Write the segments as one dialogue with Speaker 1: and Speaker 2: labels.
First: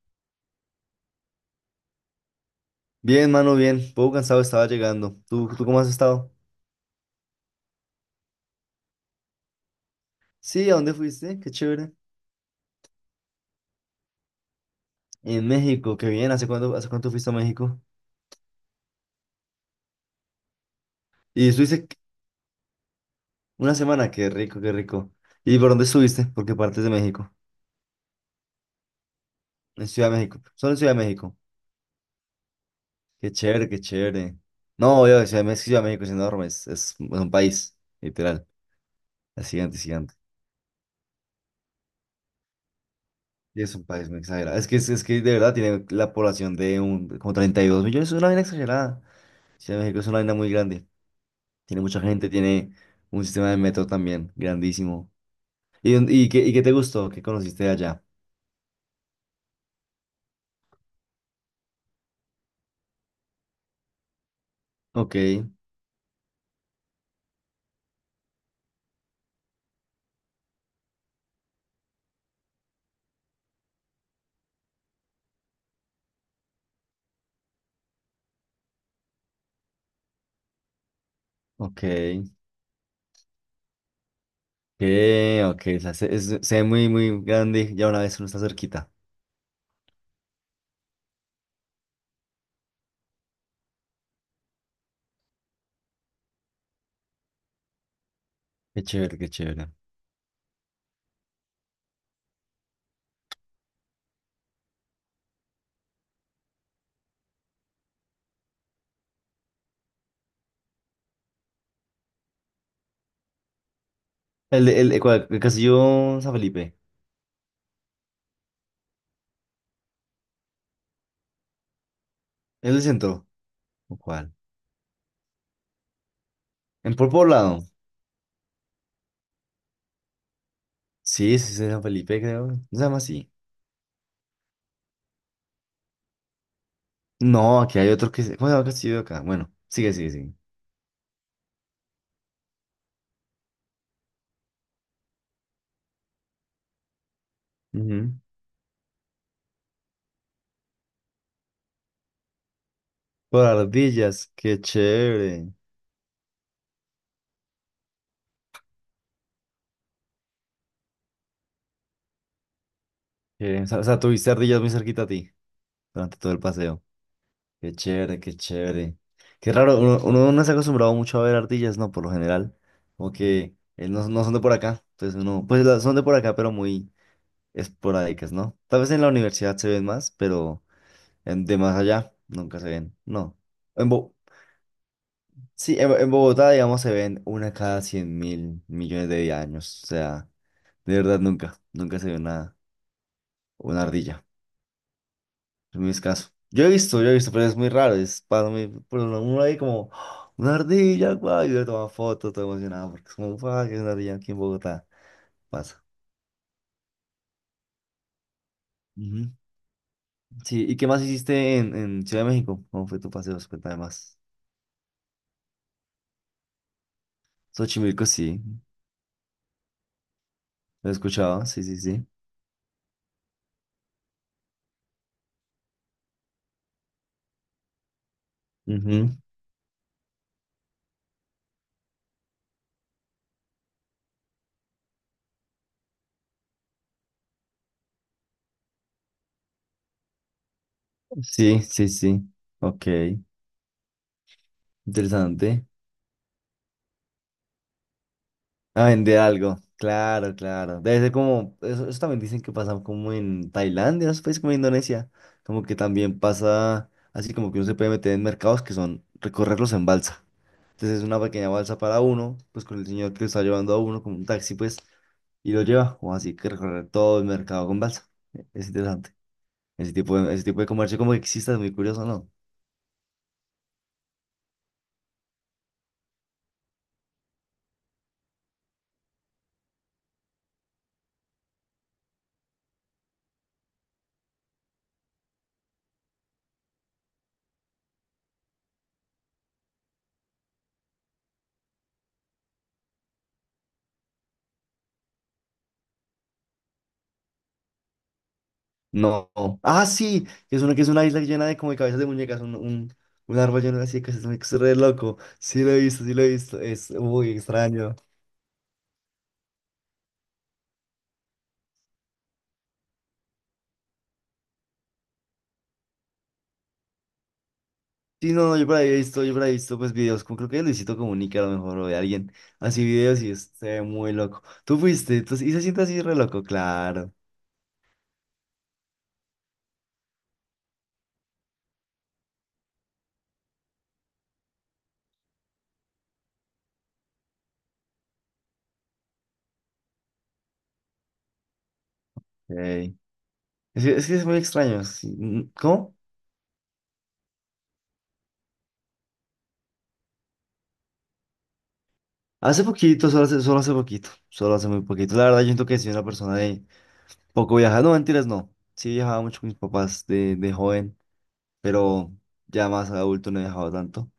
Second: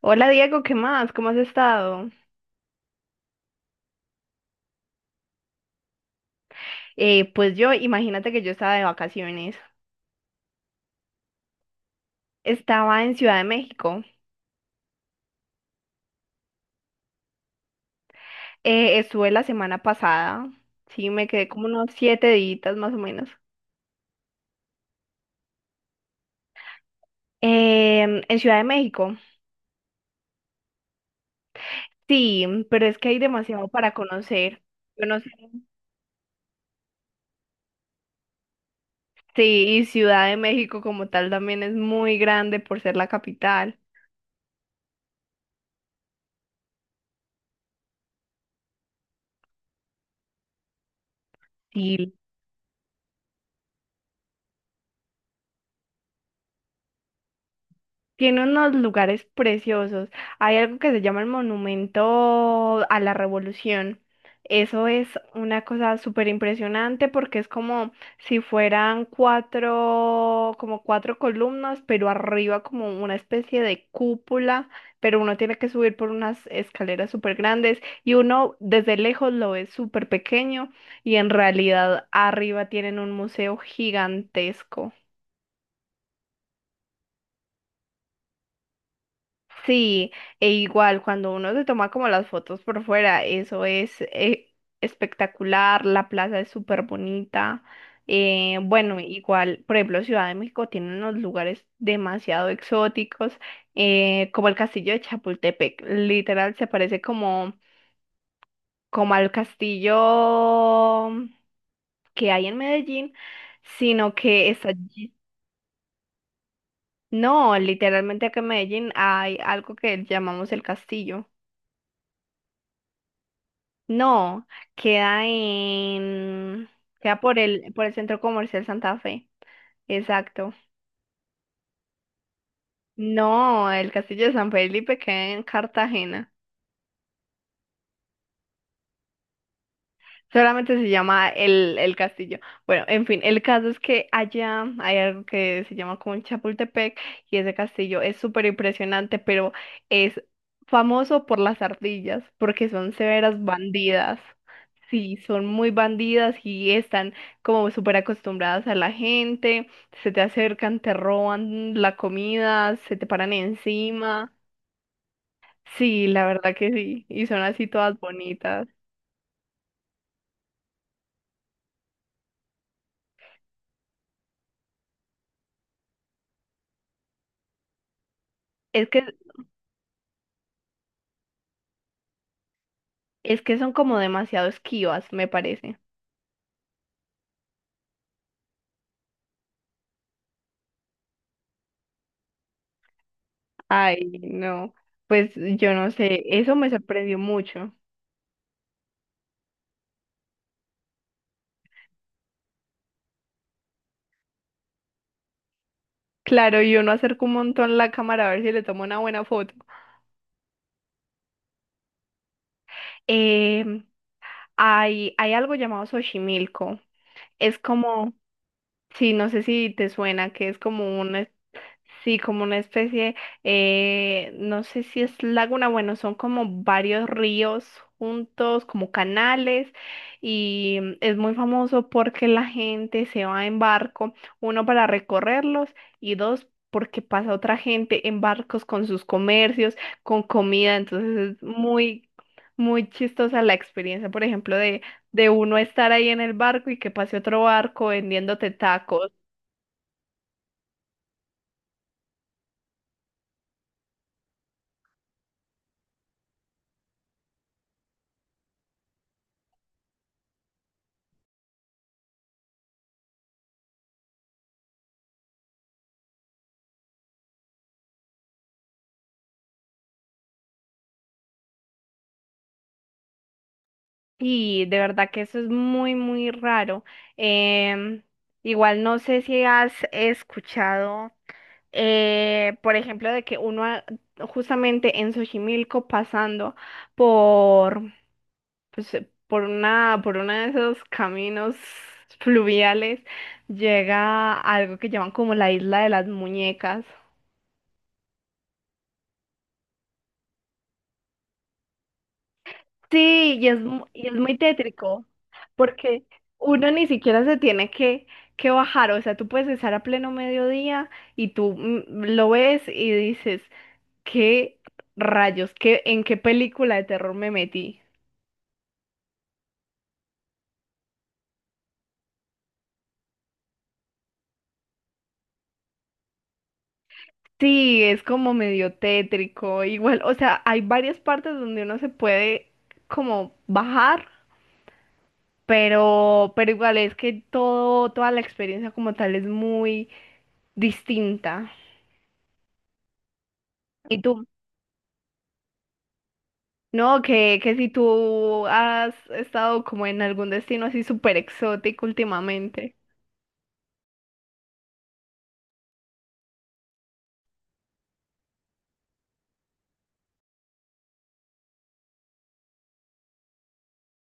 Speaker 1: Hola Diego, ¿qué más? ¿Cómo has estado?
Speaker 2: Bien, mano, bien. Poco cansado estaba llegando. ¿Tú cómo has estado?
Speaker 1: Pues yo, imagínate que yo estaba de vacaciones.
Speaker 2: Sí, ¿a dónde fuiste? Qué chévere.
Speaker 1: Estaba en Ciudad de México.
Speaker 2: En México, qué bien. ¿Hace cuánto fuiste a México?
Speaker 1: Estuve la semana pasada. Sí, me quedé
Speaker 2: Y
Speaker 1: como unos
Speaker 2: estuviste qu-
Speaker 1: 7 días más o menos.
Speaker 2: una semana, qué rico, qué rico. ¿Y por dónde estuviste? ¿Por qué partes de México?
Speaker 1: En Ciudad de México.
Speaker 2: En Ciudad de México. Solo en Ciudad de México.
Speaker 1: Sí, pero es que hay
Speaker 2: Qué
Speaker 1: demasiado
Speaker 2: chévere, qué
Speaker 1: para
Speaker 2: chévere.
Speaker 1: conocer. Yo
Speaker 2: No,
Speaker 1: no
Speaker 2: yo,
Speaker 1: sé.
Speaker 2: Ciudad de México es enorme. Es un país, literal. Es gigante,
Speaker 1: Sí,
Speaker 2: es
Speaker 1: y
Speaker 2: gigante.
Speaker 1: Ciudad de México como tal también es muy grande por ser la
Speaker 2: Y es
Speaker 1: capital.
Speaker 2: un país muy exagerado. Es que de verdad tiene la población de un, como 32 millones. Es una vaina exagerada. Ciudad de México es una vaina muy grande. Tiene mucha
Speaker 1: Sí,
Speaker 2: gente, tiene un sistema de metro también grandísimo. ¿Y qué te gustó? ¿Qué conociste allá?
Speaker 1: tiene unos lugares preciosos. Hay algo que se llama el Monumento a la Revolución. Eso es
Speaker 2: Ok,
Speaker 1: una cosa súper impresionante porque es como si fueran cuatro, como cuatro columnas, pero arriba como una especie de cúpula, pero uno tiene que subir por unas escaleras súper grandes y uno desde lejos lo ve súper pequeño y en
Speaker 2: ok,
Speaker 1: realidad arriba tienen un museo
Speaker 2: ok,
Speaker 1: gigantesco.
Speaker 2: ok. O sea, se ve muy, muy grande. Y ya una vez uno está cerquita.
Speaker 1: Sí, e igual cuando uno se toma como las fotos por fuera, eso es espectacular, la plaza es súper bonita. eh,
Speaker 2: Qué
Speaker 1: bueno,
Speaker 2: chévere, qué
Speaker 1: igual,
Speaker 2: chévere.
Speaker 1: por ejemplo, Ciudad de México tiene unos lugares demasiado exóticos, como el castillo de Chapultepec, literal se parece como, como al castillo que hay en Medellín, sino que
Speaker 2: ¿El,
Speaker 1: está
Speaker 2: de- el,
Speaker 1: allí.
Speaker 2: cuál? ¿El Castillo San Felipe?
Speaker 1: No, literalmente acá en Medellín hay algo que llamamos el castillo.
Speaker 2: ¿Es el centro? ¿O cuál?
Speaker 1: No, queda en,
Speaker 2: ¿En por
Speaker 1: queda por
Speaker 2: poblado?
Speaker 1: por el Centro Comercial Santa Fe. Exacto.
Speaker 2: Sí, sí, es en San Felipe, creo. ¿No se llama así?
Speaker 1: No, el Castillo de San Felipe queda en Cartagena.
Speaker 2: No, aquí hay otro que… ¿Cómo se llama el castillo de acá? Bueno, sigue, sigue, sigue.
Speaker 1: Solamente se llama el castillo. Bueno, en fin, el caso es que allá hay algo que se llama como el Chapultepec y ese castillo
Speaker 2: Ujú.
Speaker 1: es súper impresionante, pero es famoso por las ardillas, porque son severas
Speaker 2: Por
Speaker 1: bandidas.
Speaker 2: ardillas, qué
Speaker 1: Sí, son
Speaker 2: chévere.
Speaker 1: muy bandidas y están como súper acostumbradas a la gente, se te acercan, te roban la comida, se te paran
Speaker 2: Qué- O sea, tuviste
Speaker 1: encima.
Speaker 2: ardillas muy cerquita a ti.
Speaker 1: Sí,
Speaker 2: Durante
Speaker 1: la
Speaker 2: todo el
Speaker 1: verdad que
Speaker 2: paseo.
Speaker 1: sí, y son así
Speaker 2: Qué
Speaker 1: todas
Speaker 2: chévere, qué
Speaker 1: bonitas.
Speaker 2: chévere. Qué raro, uno no se ha acostumbrado mucho a ver ardillas, ¿no? Por lo general, como que no, no son de por acá, entonces uno, pues son de por acá, pero muy esporádicas, ¿no? Tal
Speaker 1: Es
Speaker 2: vez en
Speaker 1: que
Speaker 2: la universidad se ven más, pero de más allá nunca se ven, no.
Speaker 1: Es que son
Speaker 2: En
Speaker 1: como
Speaker 2: Bo-
Speaker 1: demasiado esquivas, me
Speaker 2: sí,
Speaker 1: parece.
Speaker 2: en Bogotá, digamos, se ven una cada 100 mil millones de años, o sea, de verdad nunca, nunca se ve una
Speaker 1: Ay,
Speaker 2: ardilla.
Speaker 1: no. Pues yo
Speaker 2: Es
Speaker 1: no
Speaker 2: muy
Speaker 1: sé,
Speaker 2: escaso.
Speaker 1: eso me
Speaker 2: Yo he
Speaker 1: sorprendió
Speaker 2: visto, pero es muy
Speaker 1: mucho.
Speaker 2: raro. Es para mí, por uno ahí como, ¡ah!, una ardilla, guay, y yo tomo foto, todo emocionado, porque es como, guay, que es una ardilla aquí en Bogotá. Pasa.
Speaker 1: Claro, yo no acerco un montón la cámara a ver si le tomo una buena
Speaker 2: Ujú.
Speaker 1: foto.
Speaker 2: Sí, ¿y qué más hiciste en Ciudad de México? ¿Cómo fue tu paseo? Cuéntame
Speaker 1: Em,
Speaker 2: más.
Speaker 1: hay algo llamado Xochimilco. Es
Speaker 2: Xochimilco,
Speaker 1: como,
Speaker 2: sí,
Speaker 1: sí, no sé si te suena, que es
Speaker 2: lo he
Speaker 1: como un,
Speaker 2: escuchado, sí, sí, sí.
Speaker 1: sí, como una especie, no sé si es laguna, bueno, son como varios ríos juntos, como
Speaker 2: Ujú.
Speaker 1: canales, y es muy famoso porque la gente se va en barco, uno para recorrerlos y dos porque pasa otra gente en barcos con sus comercios, con comida, entonces es
Speaker 2: Sí, sí,
Speaker 1: muy,
Speaker 2: sí. Ok,
Speaker 1: muy chistosa la experiencia, por ejemplo, de uno
Speaker 2: interesante.
Speaker 1: estar ahí en el barco y que pase otro barco vendiéndote
Speaker 2: A
Speaker 1: tacos.
Speaker 2: vender algo. Claro, claro. Debe ser como, eso también dicen que pasa como en Tailandia, esos países como Indonesia. Como que también pasa así como que uno se puede meter en mercados que son recorrerlos en balsa. Entonces es una pequeña balsa para uno, pues con el señor que lo está llevando a uno, como un taxi, pues, y lo lleva. O así que recorrer todo el mercado con balsa. Es interesante. Ese tipo de comercio como que existe, es muy curioso, ¿no?
Speaker 1: Y de verdad que eso es muy, muy raro. Em, Igual no sé si has escuchado, por ejemplo, de que justamente en Xochimilco pasando por, pues, por una, por uno de esos caminos fluviales llega a algo que llaman como la isla de las muñecas.
Speaker 2: No. Ah, sí, que es una isla llena de como de cabezas de muñecas,
Speaker 1: Sí,
Speaker 2: un árbol lleno de así de
Speaker 1: y es
Speaker 2: cabezas de
Speaker 1: muy
Speaker 2: muñecas, es re
Speaker 1: tétrico,
Speaker 2: loco. Sí lo he
Speaker 1: porque
Speaker 2: visto, sí lo he visto,
Speaker 1: uno ni
Speaker 2: es
Speaker 1: siquiera
Speaker 2: muy
Speaker 1: se tiene
Speaker 2: extraño.
Speaker 1: que bajar, o sea, tú puedes estar a pleno mediodía y tú lo ves y dices, ¿qué rayos? ¿Qué, en qué película de terror me metí?
Speaker 2: Sí, no, no, yo por ahí he visto, yo por ahí he visto pues videos, como creo que de Luisito Comunica a lo mejor, o de alguien, así videos y es, se ve muy loco. Tú fuiste, entonces, y se siente así re loco, claro.
Speaker 1: Sí, es como medio tétrico, igual, o sea, hay varias partes donde uno se puede como bajar, pero igual es que toda la experiencia como tal es muy distinta.
Speaker 2: Ok. Es, que
Speaker 1: ¿Y
Speaker 2: es que
Speaker 1: tú?
Speaker 2: es muy extraño. Sí, mm, ¿cómo?
Speaker 1: No, que si tú has estado como en algún destino así súper exótico
Speaker 2: Hace
Speaker 1: últimamente.
Speaker 2: poquito, solo hace muy poquito. La verdad, yo siento que sí soy una persona de poco viajada. No, mentiras, no. Sí viajaba mucho con mis papás de joven. Pero ya más adulto no he viajado tanto.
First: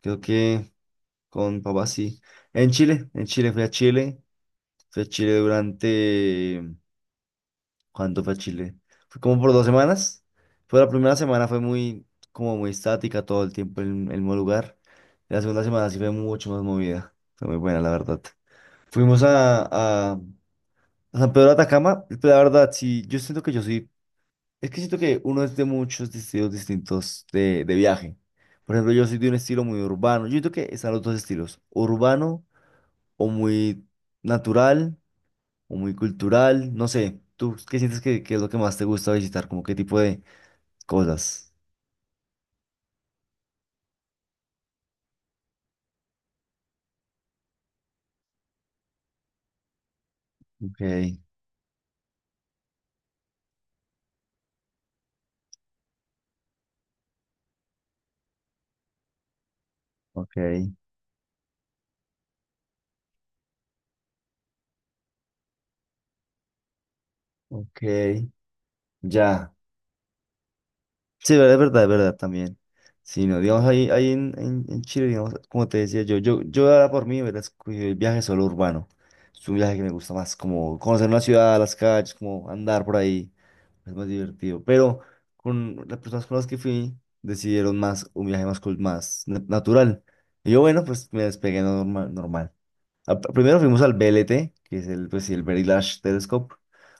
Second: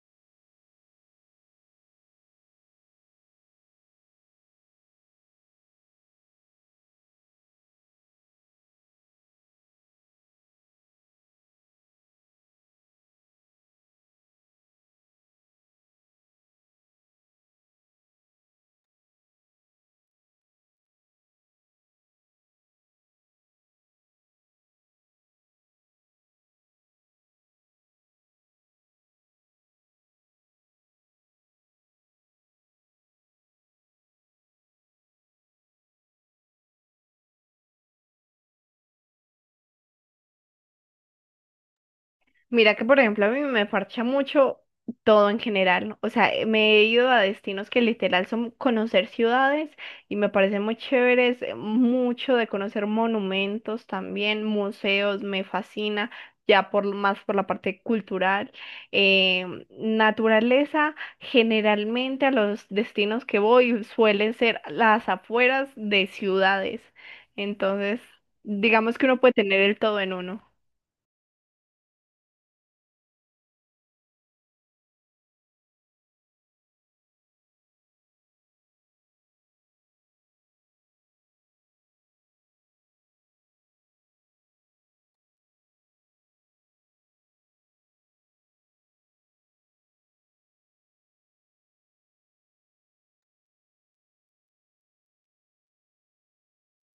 Speaker 2: Creo que con papá sí. En Chile fui a Chile, fui a Chile durante… ¿Cuánto fue a Chile? Fue como por 2 semanas. Fue la primera semana, fue muy, como muy estática todo el tiempo en el mismo lugar. La segunda semana sí fue mucho más movida. Fue muy buena, la verdad. Fuimos a, a a San Pedro de Atacama, la verdad, sí, yo siento que yo sí. Es que siento que uno es de muchos estilos distintos de viaje. Por ejemplo, yo soy de un estilo muy urbano. Yo siento que están los dos estilos, urbano o muy natural o muy cultural. No sé, ¿tú qué sientes que es lo que más te gusta visitar? ¿Como qué tipo de cosas?
Speaker 1: Mira que, por ejemplo, a mí me parcha mucho todo en general. O sea, me he ido a destinos que literal son conocer ciudades y me parecen muy
Speaker 2: Ok,
Speaker 1: chéveres, mucho de conocer monumentos también, museos, me fascina, ya por más por la parte cultural. Eh,
Speaker 2: ok,
Speaker 1: Naturaleza, generalmente a los destinos que voy suelen ser las afueras de ciudades. Entonces,
Speaker 2: ok.
Speaker 1: digamos que uno puede
Speaker 2: Ya.
Speaker 1: tener el todo en uno.
Speaker 2: Sí, verdad, es verdad, es verdad también. Sí, no, digamos, ahí en Chile, digamos, como te decía yo, yo ahora por mí hubiera escogido el viaje solo urbano. Es un viaje que me gusta más, como conocer una ciudad, las calles, como andar por ahí. Es más divertido. Pero con las personas con las que fui, decidieron más un viaje más, natural. Y yo, bueno, pues me despegué normal, normal. Primero fuimos al BLT, que es el, pues, sí, el Very Large Telescope,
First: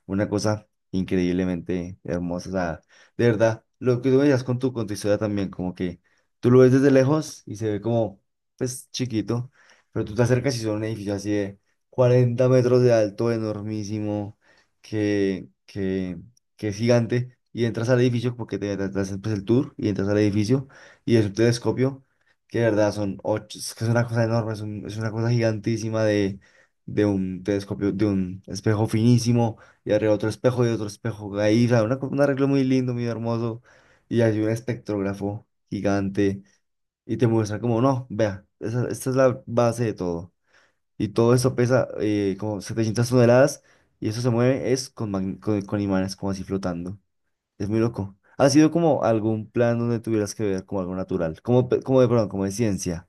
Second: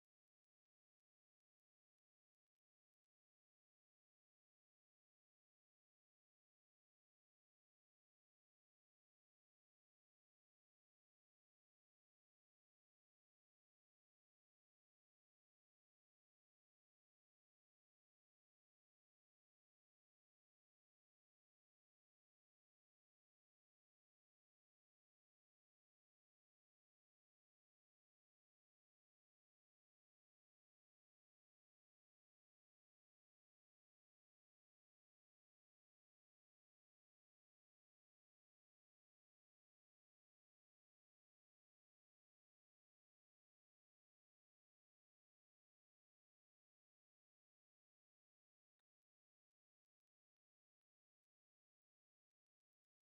Speaker 2: una cosa increíblemente hermosa. O sea, de verdad, lo que tú me decías con tu historia también, como que tú lo ves desde lejos y se ve como, pues, chiquito, pero tú te acercas y son un edificio así de 40 metros de alto, enormísimo, que, que, que es gigante, y entras al edificio porque te hacen pues, el tour y entras al edificio y es un telescopio que de verdad son ocho, es que es una cosa enorme, es, es una cosa gigantísima de un telescopio, de un espejo finísimo, y arriba otro espejo y otro espejo ahí, o sea, un arreglo muy lindo, muy hermoso, y hay un espectrógrafo gigante, y te muestra como, no, vea, esta es la base de todo, y todo eso pesa como 700 toneladas, y eso se mueve es con, con imanes como así flotando, es muy loco. ¿Ha sido como algún plan donde tuvieras que ver como algo natural, como, como de ciencia?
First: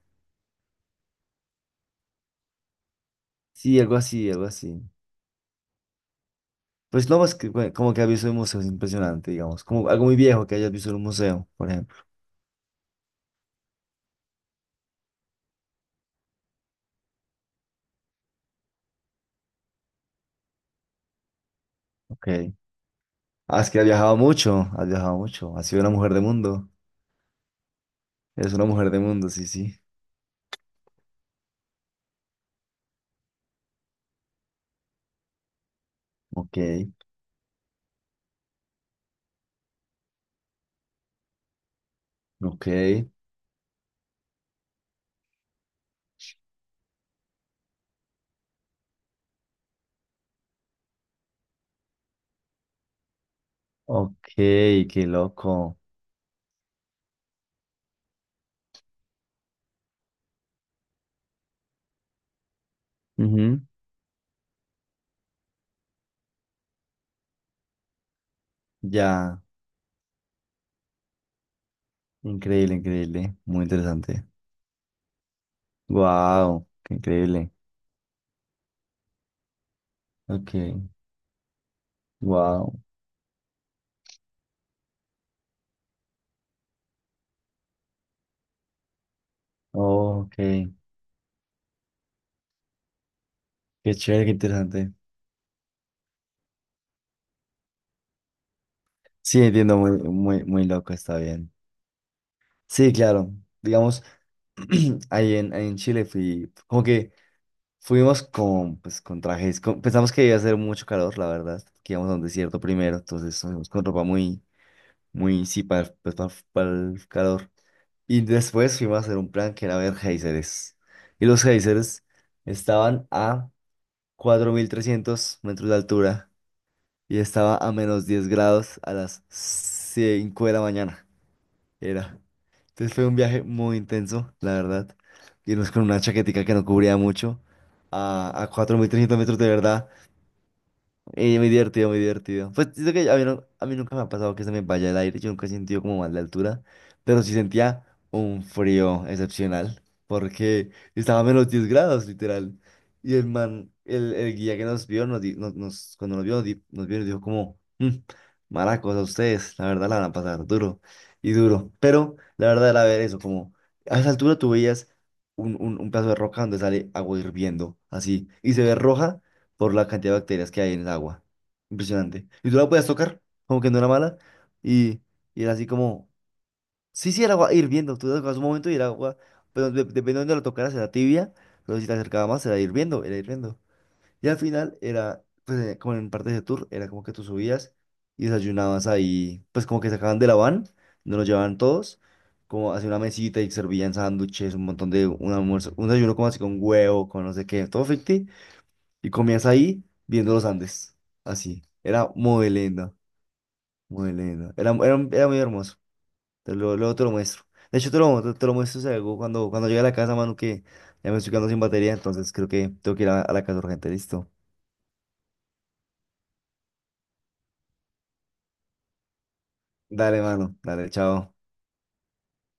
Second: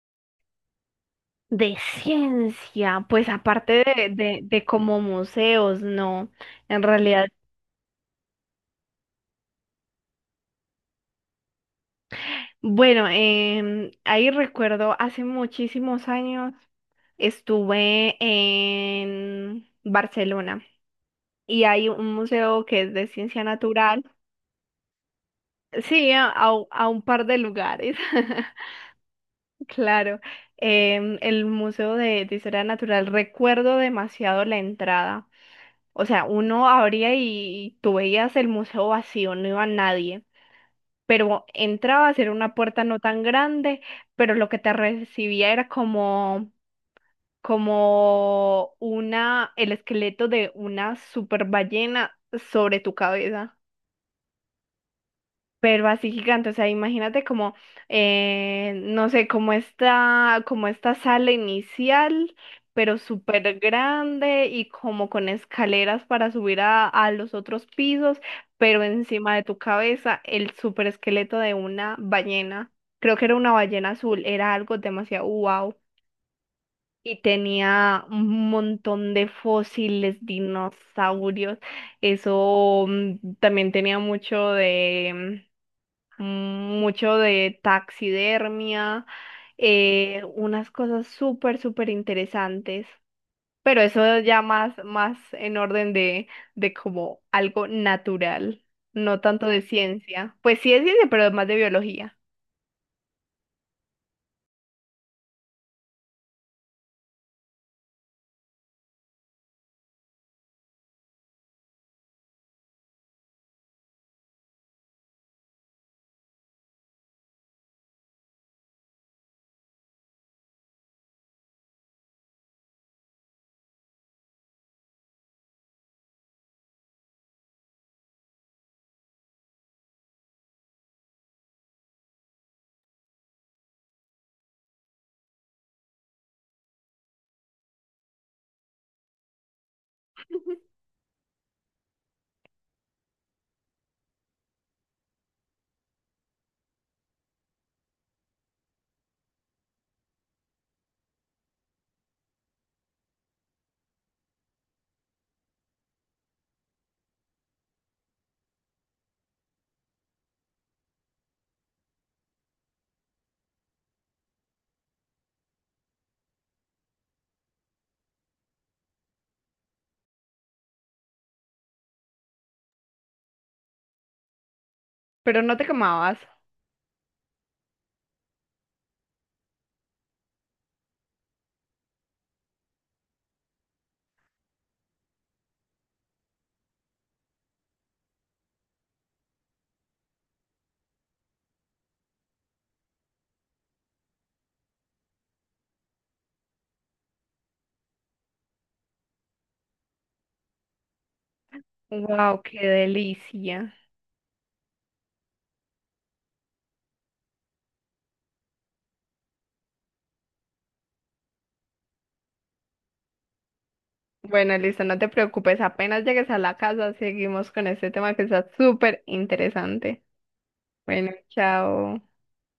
Speaker 1: De ciencia, pues
Speaker 2: Sí,
Speaker 1: aparte
Speaker 2: algo así, algo
Speaker 1: de
Speaker 2: así.
Speaker 1: como museos, no, en
Speaker 2: Pues no
Speaker 1: realidad.
Speaker 2: más que bueno, como que ha visto en museos impresionante, digamos. Como algo muy viejo que hayas visto en un museo, por ejemplo.
Speaker 1: Bueno, ahí recuerdo hace muchísimos años estuve en Barcelona y hay un
Speaker 2: Ok.
Speaker 1: museo que es de ciencia
Speaker 2: Ah, es que has
Speaker 1: natural.
Speaker 2: viajado mucho, has viajado mucho. Has sido una
Speaker 1: Sí,
Speaker 2: mujer de
Speaker 1: a, a u-
Speaker 2: mundo.
Speaker 1: a un par de lugares,
Speaker 2: Eres una mujer de mundo, sí, sí.
Speaker 1: claro. El Museo de Historia Natural, recuerdo demasiado la entrada. O sea,
Speaker 2: Ok,
Speaker 1: uno abría y tú veías el museo vacío, no iba nadie. Pero entrabas, era una
Speaker 2: ok,
Speaker 1: puerta no tan grande, pero lo que te recibía era como, como una, el esqueleto de una super ballena sobre tu cabeza.
Speaker 2: ok, qué loco.
Speaker 1: Pero así gigante, o sea, imagínate como, no sé, como esta sala inicial, pero súper
Speaker 2: Ujú.
Speaker 1: grande y como con escaleras para subir a los otros pisos, pero encima
Speaker 2: Ya,
Speaker 1: de tu cabeza el súper esqueleto de una ballena,
Speaker 2: increíble,
Speaker 1: creo que
Speaker 2: increíble.
Speaker 1: era una
Speaker 2: Muy
Speaker 1: ballena azul,
Speaker 2: interesante.
Speaker 1: era algo demasiado wow.
Speaker 2: Wow, qué
Speaker 1: Y
Speaker 2: increíble.
Speaker 1: tenía un montón de fósiles,
Speaker 2: Ok,
Speaker 1: dinosaurios.
Speaker 2: wow.
Speaker 1: Eso también tenía mucho de, mm, mucho de taxidermia,
Speaker 2: Oh, ok,
Speaker 1: unas cosas súper, súper interesantes, pero
Speaker 2: qué
Speaker 1: eso
Speaker 2: chévere, qué
Speaker 1: ya más,
Speaker 2: interesante.
Speaker 1: más en orden de como algo natural, no
Speaker 2: Sí,
Speaker 1: tanto de
Speaker 2: entiendo, muy,
Speaker 1: ciencia.
Speaker 2: muy,
Speaker 1: Pues
Speaker 2: muy
Speaker 1: sí es
Speaker 2: loco,
Speaker 1: ciencia,
Speaker 2: está
Speaker 1: pero más
Speaker 2: bien.
Speaker 1: de biología.
Speaker 2: Sí, claro. Digamos, ahí en Chile fui, como que fuimos con, pues, con trajes, pensamos que iba a hacer mucho calor, la verdad, que íbamos a un desierto primero, entonces fuimos con ropa muy, muy, sí, para, pues, para el calor. Y después fuimos a hacer un plan que era ver géiseres. Y los géiseres estaban a 4300 metros de altura y estaba a -10 grados a las 5 de la mañana. Era. Entonces fue un viaje muy intenso, la verdad. Irnos con una chaquetica que no cubría mucho a 4300 metros de verdad. Y muy divertido, muy divertido. Pues siento que a mí, a mí nunca me ha pasado que se me vaya el aire, yo nunca he sentido como mal de altura, pero sí sentía un frío excepcional, porque estaba a -10 grados, literal. Y el man, el guía que nos vio, nos, di- nos, nos- cuando nos vio, nos vio, y nos dijo como: "Mm, maracos, a ustedes, la verdad la van a pasar duro y duro". Pero la verdad era ver eso, como a esa altura tú veías un pedazo de roca donde sale agua hirviendo, así, y se ve roja por la cantidad de bacterias que hay en el agua. Impresionante. Y tú la puedes tocar, como que no era mala, y,
Speaker 1: Pero
Speaker 2: y era
Speaker 1: no te
Speaker 2: así como,
Speaker 1: quemabas.
Speaker 2: sí, sí, el agua hirviendo, tú la tocabas un momento y el agua, pero depende de dónde la tocaras, era tibia, pero si te acercaba más, era hirviendo, era hirviendo. Y al final era, pues como en partes de tour, era como que tú subías y desayunabas ahí, pues como que sacaban de la van, no los llevaban todos, como hacia una mesita y servían sándwiches, un montón de un almuerzo, un desayuno como así con huevo, con no sé qué, todo ficti. Y comías ahí viendo los Andes. Así. Era
Speaker 1: Wow,
Speaker 2: muy
Speaker 1: qué
Speaker 2: lindo.
Speaker 1: delicia.
Speaker 2: Muy lindo. Era muy hermoso. Te lo, luego te lo muestro. De hecho, te lo muestro si algo cuando, cuando llegue a la casa, mano, que ya me estoy quedando sin batería. Entonces creo que tengo que ir a la casa urgente. Listo.
Speaker 1: Bueno, listo, no te preocupes, apenas llegues a la casa, seguimos con este tema que está súper interesante.
Speaker 2: Dale, mano. Dale,
Speaker 1: Bueno,
Speaker 2: chao.
Speaker 1: chao.